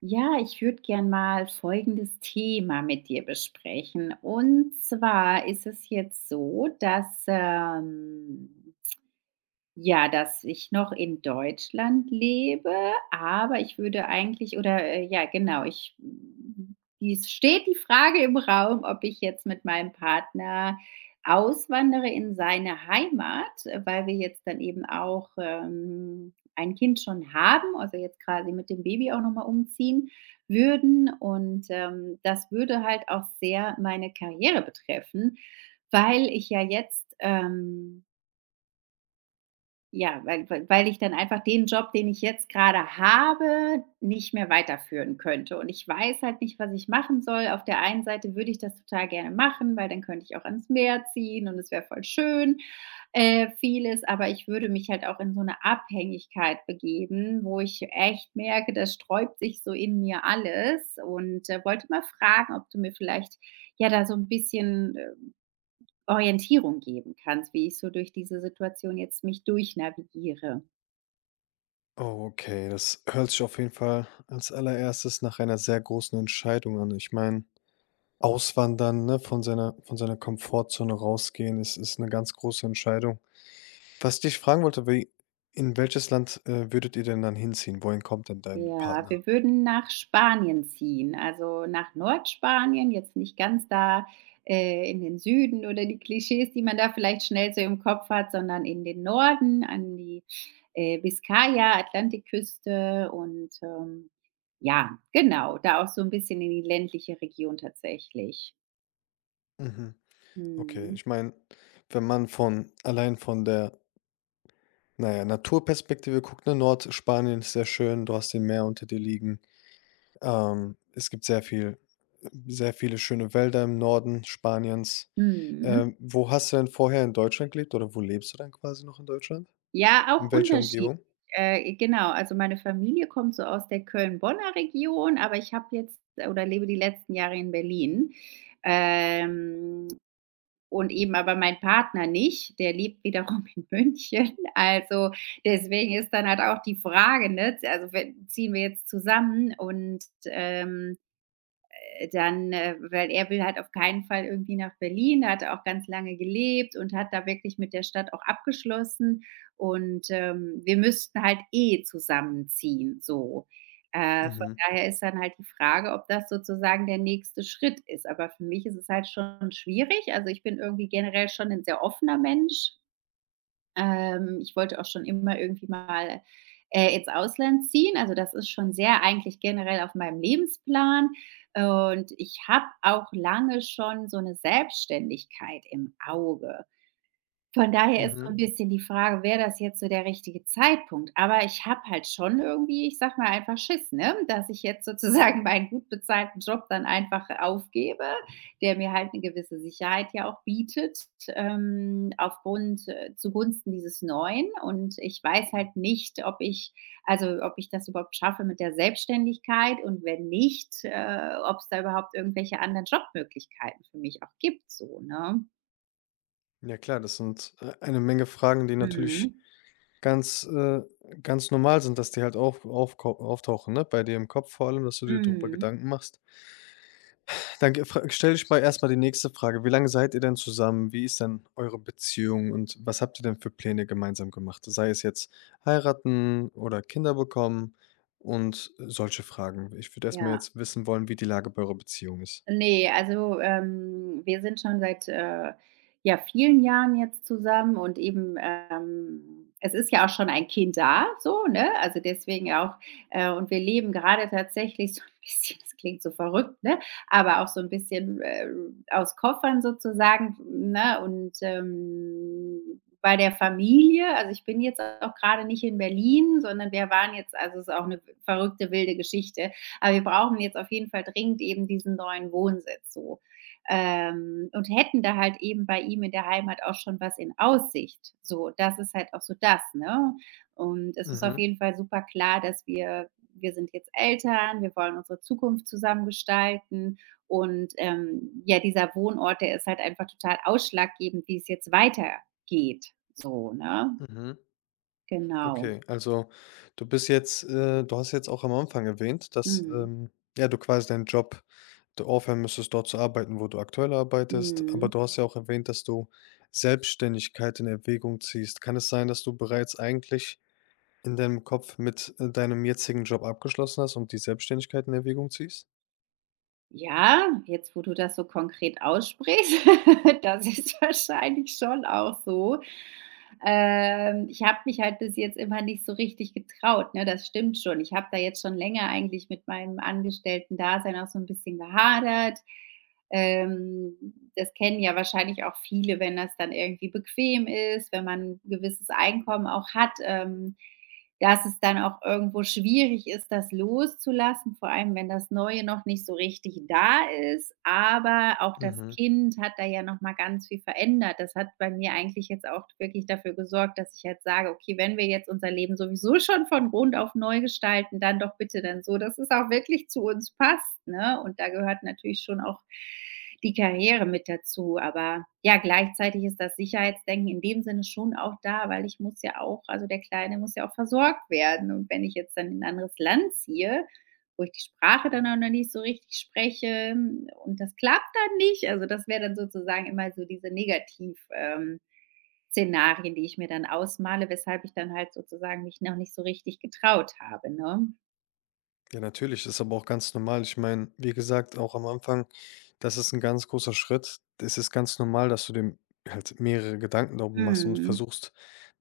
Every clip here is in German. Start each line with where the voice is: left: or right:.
right: Ja, ich würde gern mal folgendes Thema mit dir besprechen. Und zwar ist es jetzt so, dass ja, dass ich noch in Deutschland lebe, aber ich würde eigentlich oder, ja, genau, ich hm, es steht die Frage im Raum, ob ich jetzt mit meinem Partner auswandere in seine Heimat, weil wir jetzt dann eben auch, ein Kind schon haben, also jetzt quasi mit dem Baby auch noch mal umziehen würden. Und, das würde halt auch sehr meine Karriere betreffen, weil ich ja jetzt, ja, weil ich dann einfach den Job, den ich jetzt gerade habe, nicht mehr weiterführen könnte. Und ich weiß halt nicht, was ich machen soll. Auf der einen Seite würde ich das total gerne machen, weil dann könnte ich auch ans Meer ziehen und es wäre voll schön, vieles. Aber ich würde mich halt auch in so eine Abhängigkeit begeben, wo ich echt merke, das sträubt sich so in mir alles, und, wollte mal fragen, ob du mir vielleicht, ja, da so ein bisschen, Orientierung geben kannst, wie ich so durch diese Situation jetzt mich durchnavigiere.
left: Oh, okay, das hört sich auf jeden Fall als allererstes nach einer sehr großen Entscheidung an. Ich meine, auswandern, ne, von seiner Komfortzone rausgehen, ist eine ganz große Entscheidung. Was ich dich fragen wollte, wie in welches Land, würdet ihr denn dann hinziehen? Wohin kommt denn dein
right: Ja,
left: Partner?
right: wir würden nach Spanien ziehen, also nach Nordspanien, jetzt nicht ganz da in den Süden oder die Klischees, die man da vielleicht schnell so im Kopf hat, sondern in den Norden, an die Biskaya, Atlantikküste und ja, genau, da auch so ein bisschen in die ländliche Region tatsächlich.
left: Mhm, okay.
right: Mhm.
left: Ich meine, wenn man von der, naja, Naturperspektive guckt, ne, Nordspanien ist sehr schön, du hast den Meer unter dir liegen. Es gibt sehr viele schöne Wälder im Norden Spaniens.
right: Mhm.
left: Wo hast du denn vorher in Deutschland gelebt oder wo lebst du dann quasi noch in Deutschland?
right: Ja,
left: In
right: auch
left: welcher
right: unterschiedlich.
left: Umgebung?
right: Genau, also meine Familie kommt so aus der Köln-Bonner Region, aber ich habe jetzt oder lebe die letzten Jahre in Berlin. Ähm, und eben aber mein Partner nicht, der lebt wiederum in München. Also deswegen ist dann halt auch die Frage, ne, z also we ziehen wir jetzt zusammen, und, dann weil er will halt auf keinen Fall irgendwie nach Berlin. Da hat er auch ganz lange gelebt und hat da wirklich mit der Stadt auch abgeschlossen. Und, wir müssten halt eh zusammenziehen, so. Von
left: Mhm,
right: daher ist dann halt die Frage, ob das sozusagen der nächste Schritt ist. Aber für mich ist es halt schon schwierig. Also, ich bin irgendwie generell schon ein sehr offener Mensch. Ich wollte auch schon immer irgendwie mal, ins Ausland ziehen. Also, das ist schon sehr eigentlich generell auf meinem Lebensplan. Und ich habe auch lange schon so eine Selbstständigkeit im Auge. Von daher ist so ein
left: mhm.
right: bisschen die Frage, wäre das jetzt so der richtige Zeitpunkt? Aber ich habe halt schon irgendwie, ich sag mal, einfach Schiss, ne, dass ich jetzt sozusagen meinen gut bezahlten Job dann einfach aufgebe, der mir halt eine gewisse Sicherheit ja auch bietet, aufgrund zugunsten dieses Neuen. Und ich weiß halt nicht, ob ich also, ob ich das überhaupt schaffe mit der Selbstständigkeit, und wenn nicht, ob es da überhaupt irgendwelche anderen Jobmöglichkeiten für mich auch gibt so, ne?
left: Ja klar, das sind, eine Menge Fragen, die natürlich
right: Mhm.
left: ganz, äh ganz normal sind, dass die halt auftauchen, ne, bei dir im Kopf vor allem, dass du dir darüber
right: Mhm.
left: Gedanken machst. Dann ge fra stelle ich mal erst mal die nächste Frage. Wie lange seid ihr denn zusammen? Wie ist denn eure Beziehung und was habt ihr denn für Pläne gemeinsam gemacht? Sei es jetzt heiraten oder Kinder bekommen und solche Fragen. Ich würde erst mal
right: Ja,
left: jetzt wissen wollen, wie die Lage bei eurer Beziehung ist.
right: ne, also, wir sind schon seit, ja, vielen Jahren jetzt zusammen, und eben, es ist ja auch schon ein Kind da, so, ne? Also, deswegen auch und wir leben gerade tatsächlich so ein bisschen, das klingt so verrückt, ne, aber auch so ein bisschen, aus Koffern sozusagen, ne, und, bei der Familie. Also, ich bin jetzt auch gerade nicht in Berlin, sondern wir waren jetzt also, es ist auch eine verrückte wilde Geschichte. Aber wir brauchen jetzt auf jeden Fall dringend eben diesen neuen Wohnsitz so, und hätten da halt eben bei ihm in der Heimat auch schon was in Aussicht. So, das ist halt auch so das, ne? Und es ist auf
left: Mhm,
right: jeden Fall super klar, dass wir wir sind jetzt Eltern, wir wollen unsere Zukunft zusammen gestalten, und, ja, dieser Wohnort, der ist halt einfach total ausschlaggebend, wie es jetzt weitergeht, so, ne?
left: mhm.
right: Genau.
left: Okay, also du hast jetzt auch am Anfang erwähnt, dass,
right: Mhm.
left: ja, du quasi deinen Job du aufhören müsstest, dort zu arbeiten, wo du aktuell arbeitest. Aber
right: Mhm.
left: du hast ja auch erwähnt, dass du Selbstständigkeit in Erwägung ziehst. Kann es sein, dass du bereits eigentlich in deinem Kopf mit, deinem jetzigen Job abgeschlossen hast und die Selbstständigkeit in Erwägung ziehst?
right: Ja, jetzt, wo du das so konkret aussprichst, das ist wahrscheinlich schon auch so. Ich habe mich halt bis jetzt immer nicht so richtig getraut, ne? Das stimmt schon. Ich habe da jetzt schon länger eigentlich mit meinem Angestellten-Dasein auch so ein bisschen gehadert. Ähm, das kennen ja wahrscheinlich auch viele, wenn das dann irgendwie bequem ist, wenn man 'n gewisses Einkommen auch hat, dass es dann auch irgendwo schwierig ist, das loszulassen, vor allem wenn das Neue noch nicht so richtig da ist. Aber auch das
left: Mhm.
right: Kind hat da ja noch mal ganz viel verändert. Das hat bei mir eigentlich jetzt auch wirklich dafür gesorgt, dass ich jetzt sage: „Okay, wenn wir jetzt unser Leben sowieso schon von Grund auf neu gestalten, dann doch bitte dann so, dass es auch wirklich zu uns passt“, ne? Und da gehört natürlich schon auch die Karriere mit dazu. Aber ja, gleichzeitig ist das Sicherheitsdenken in dem Sinne schon auch da, weil ich muss ja auch also, der Kleine muss ja auch versorgt werden. Und wenn ich jetzt dann in 'n anderes Land ziehe, wo ich die Sprache dann auch noch nicht so richtig spreche und das klappt dann nicht, also, das wäre dann sozusagen immer so diese Negativ Szenarien, die ich mir dann ausmale, weshalb ich dann halt sozusagen mich noch nicht so richtig getraut habe, ne?
left: Ja, natürlich, das ist aber auch ganz normal. Ich meine, wie gesagt, auch am Anfang, das ist ein ganz großer Schritt. Es ist ganz normal, dass du dir halt mehrere Gedanken darum machst und
right: Mhm.
left: versuchst,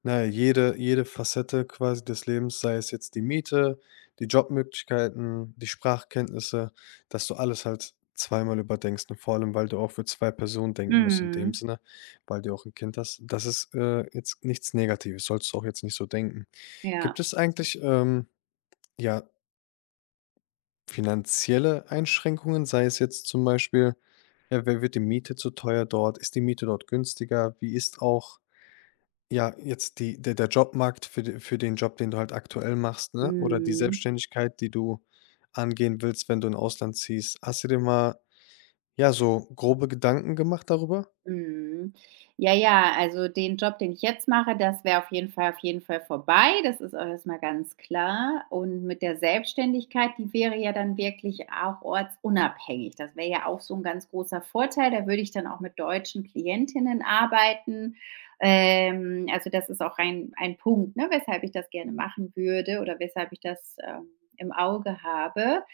left: na ja, jede Facette quasi des Lebens, sei es jetzt die Miete, die Jobmöglichkeiten, die Sprachkenntnisse, dass du alles halt zweimal überdenkst und vor allem, weil du auch für 2 Personen denken musst in dem
right: Mhm.
left: Sinne, weil du auch ein Kind hast. Das ist, jetzt nichts Negatives, sollst du auch jetzt nicht so denken. Gibt
right: Ja.
left: es eigentlich, ja, finanzielle Einschränkungen, sei es jetzt zum Beispiel, ja, wer wird die Miete zu teuer dort? Ist die Miete dort günstiger? Wie ist auch, ja, jetzt die der der Jobmarkt für den Job, den du halt aktuell machst, ne, oder die
right: Mhm.
left: Selbstständigkeit, die du angehen willst, wenn du in Ausland ziehst. Hast du dir mal ja, so grobe Gedanken gemacht darüber?
right: Mhm. Ja, ja, also den Job, den ich jetzt mache, das wäre auf jeden Fall vorbei. Das ist auch erstmal ganz klar. Und mit der Selbstständigkeit, die wäre ja dann wirklich auch ortsunabhängig. Das wäre ja auch so ein ganz großer Vorteil. Da würde ich dann auch mit deutschen Klientinnen arbeiten. Also das ist auch ein Punkt, ne, weshalb ich das gerne machen würde oder weshalb ich das, im Auge habe.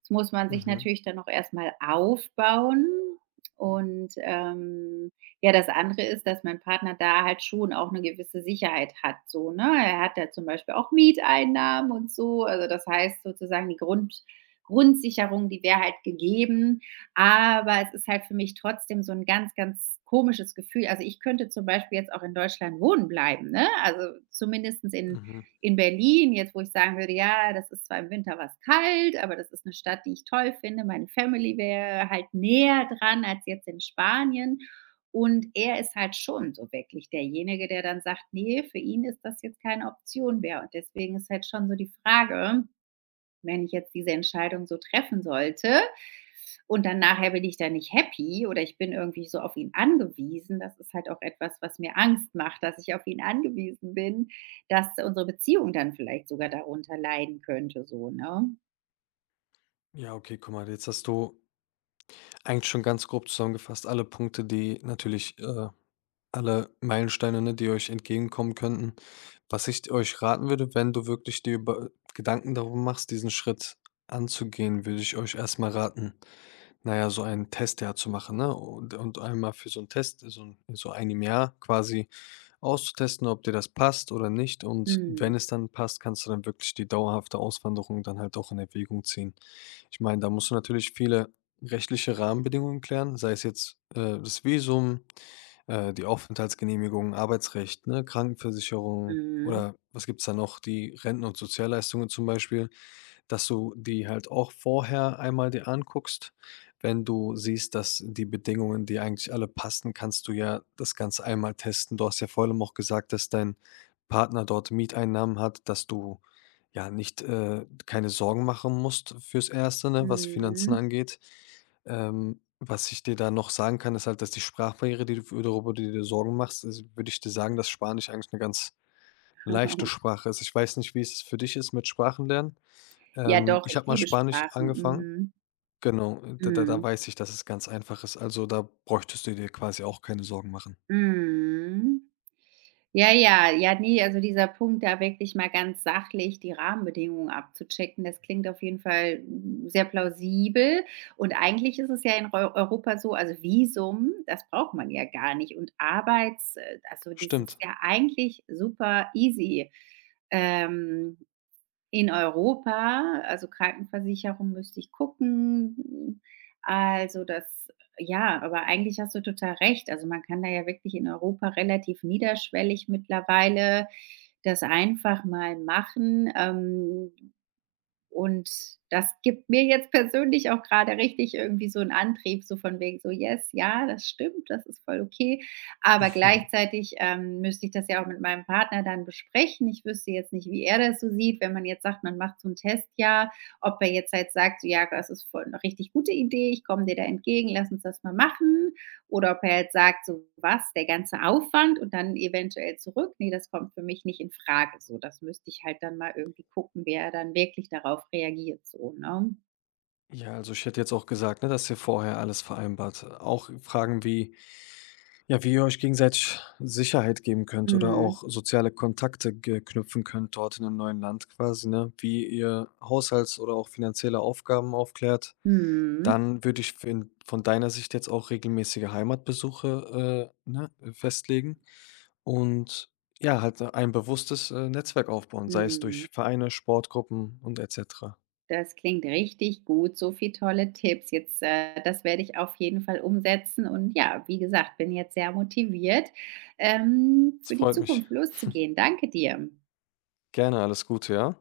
right: Das muss man sich
left: Mhm,
right: natürlich dann noch erstmal aufbauen. Und, ja, das andere ist, dass mein Partner da halt schon auch eine gewisse Sicherheit hat so, ne? Er hat ja zum Beispiel auch Mieteinnahmen und so. Also, das heißt sozusagen, die Grundsicherung, die wäre halt gegeben, aber es ist halt für mich trotzdem so ein ganz, ganz komisches Gefühl. Also, ich könnte zum Beispiel jetzt auch in Deutschland wohnen bleiben, ne? Also, zumindest in
left: mhm.
right: in Berlin, jetzt wo ich sagen würde, ja, das ist zwar im Winter was kalt, aber das ist eine Stadt, die ich toll finde. Meine Family wäre halt näher dran als jetzt in Spanien. Und er ist halt schon so wirklich derjenige, der dann sagt: nee für ihn ist das jetzt keine Option mehr.“ Und deswegen ist halt schon so die Frage, wenn ich jetzt diese Entscheidung so treffen sollte und dann nachher bin ich da nicht happy oder ich bin irgendwie so auf ihn angewiesen. Das ist halt auch etwas, was mir Angst macht, dass ich auf ihn angewiesen bin, dass unsere Beziehung dann vielleicht sogar darunter leiden könnte, so, ne?
left: Ja, okay, guck mal, jetzt hast du eigentlich schon ganz grob zusammengefasst alle Punkte, alle Meilensteine, ne, die euch entgegenkommen könnten. Was ich euch raten würde, wenn du wirklich dir über Gedanken darum machst, diesen Schritt anzugehen, würde ich euch erstmal raten, na ja, so ein Testjahr zu machen, ne? Und einmal für so einen Test, so einem Jahr quasi auszutesten, ob dir das passt oder nicht. Und wenn
right: Mhm.
left: es dann passt, kannst du dann wirklich die dauerhafte Auswanderung dann halt auch in Erwägung ziehen. Ich meine, da musst du natürlich viele rechtliche Rahmenbedingungen klären, sei es jetzt, das Visum, die Aufenthaltsgenehmigung, Arbeitsrecht, ne, Krankenversicherung
right: Mhm.
left: oder was gibt's da noch? Die Renten und Sozialleistungen zum Beispiel, dass du die halt auch vorher einmal dir anguckst. Wenn du siehst, dass die Bedingungen die eigentlich alle passen, kannst du ja das Ganze einmal testen. Du hast ja vor allem auch gesagt, dass dein Partner dort Mieteinnahmen hat, dass du ja nicht keine Sorgen machen musst fürs Erste, ne, was Finanzen
right: Mhm.
left: angeht. Was ich dir da noch sagen kann, ist halt, dass die Sprachbarriere, darüber du dir Sorgen machst, ist, würde ich dir sagen, dass Spanisch eigentlich eine ganz leichte Sprache ist. Ich weiß nicht, wie es für dich ist mit Sprachenlernen.
right: Ja
left: Ähm,
right: doch,
left: ich
right: ich
left: habe mal
right: liebe
left: Spanisch
right: Sprachen.
left: angefangen.
right: Mhm.
left: Genau, da
right: Mhm.
left: weiß ich, dass es ganz einfach ist. Also, da bräuchtest du dir quasi auch keine Sorgen machen.
right: Mhm. Ja, ja, ja, ne, also dieser Punkt, da wirklich mal ganz sachlich die Rahmenbedingungen abzuchecken, das klingt auf jeden Fall sehr plausibel. Und eigentlich ist es ja in Eu Europa so, also Visum, das braucht man ja gar nicht. Und Arbeits also, dieses
left: Stimmt.
right: ja eigentlich super easy. Ähm. In Europa, also Krankenversicherung müsste ich gucken. Also, das ja, aber eigentlich hast du total recht. Also, man kann da ja wirklich in Europa relativ niederschwellig mittlerweile das einfach mal machen. Und das gibt mir jetzt persönlich auch gerade richtig irgendwie so einen Antrieb, so von wegen so: „Yes, ja, das stimmt, das ist voll okay.“ Aber gleichzeitig, müsste ich das ja auch mit meinem Partner dann besprechen. Ich wüsste jetzt nicht, wie er das so sieht, wenn man jetzt sagt, man macht so 'n Testjahr, ob er jetzt halt sagt: so, „Ja, das ist voll 'ne richtig gute Idee, ich komme dir da entgegen, lass uns das mal machen.“ oder ob er jetzt sagt, so was, der ganze Aufwand und dann eventuell zurück, nee, das kommt für mich nicht in Frage. So, das müsste ich halt dann mal irgendwie gucken, wie er dann wirklich darauf reagiert, so, ne?
left: Ja, also ich hätte jetzt auch gesagt, ne, dass ihr vorher alles vereinbart. Auch Fragen wie, ja, wie ihr euch gegenseitig Sicherheit geben könnt oder
right: Mhm.
left: auch soziale Kontakte ge knüpfen könnt dort in einem neuen Land quasi, ne? Wie ihr Haushalts oder auch finanzielle Aufgaben aufklärt.
right: Mhm.
left: Dann würde ich fin von deiner Sicht jetzt auch regelmäßige Heimatbesuche, ne, festlegen und ja, halt so ein bewusstes, Netzwerk aufbauen, sei es durch
right: Mhm.
left: Vereine, Sportgruppen und et cetera.
right: Das klingt richtig gut, so viel tolle Tipps. Jetzt, das werde ich auf jeden Fall umsetzen und ja, wie gesagt, bin jetzt sehr motiviert,
left: Es
right: für die
left: freut mich.
right: Zukunft loszugehen. Danke dir.
left: Gerne, alles Gute, ja?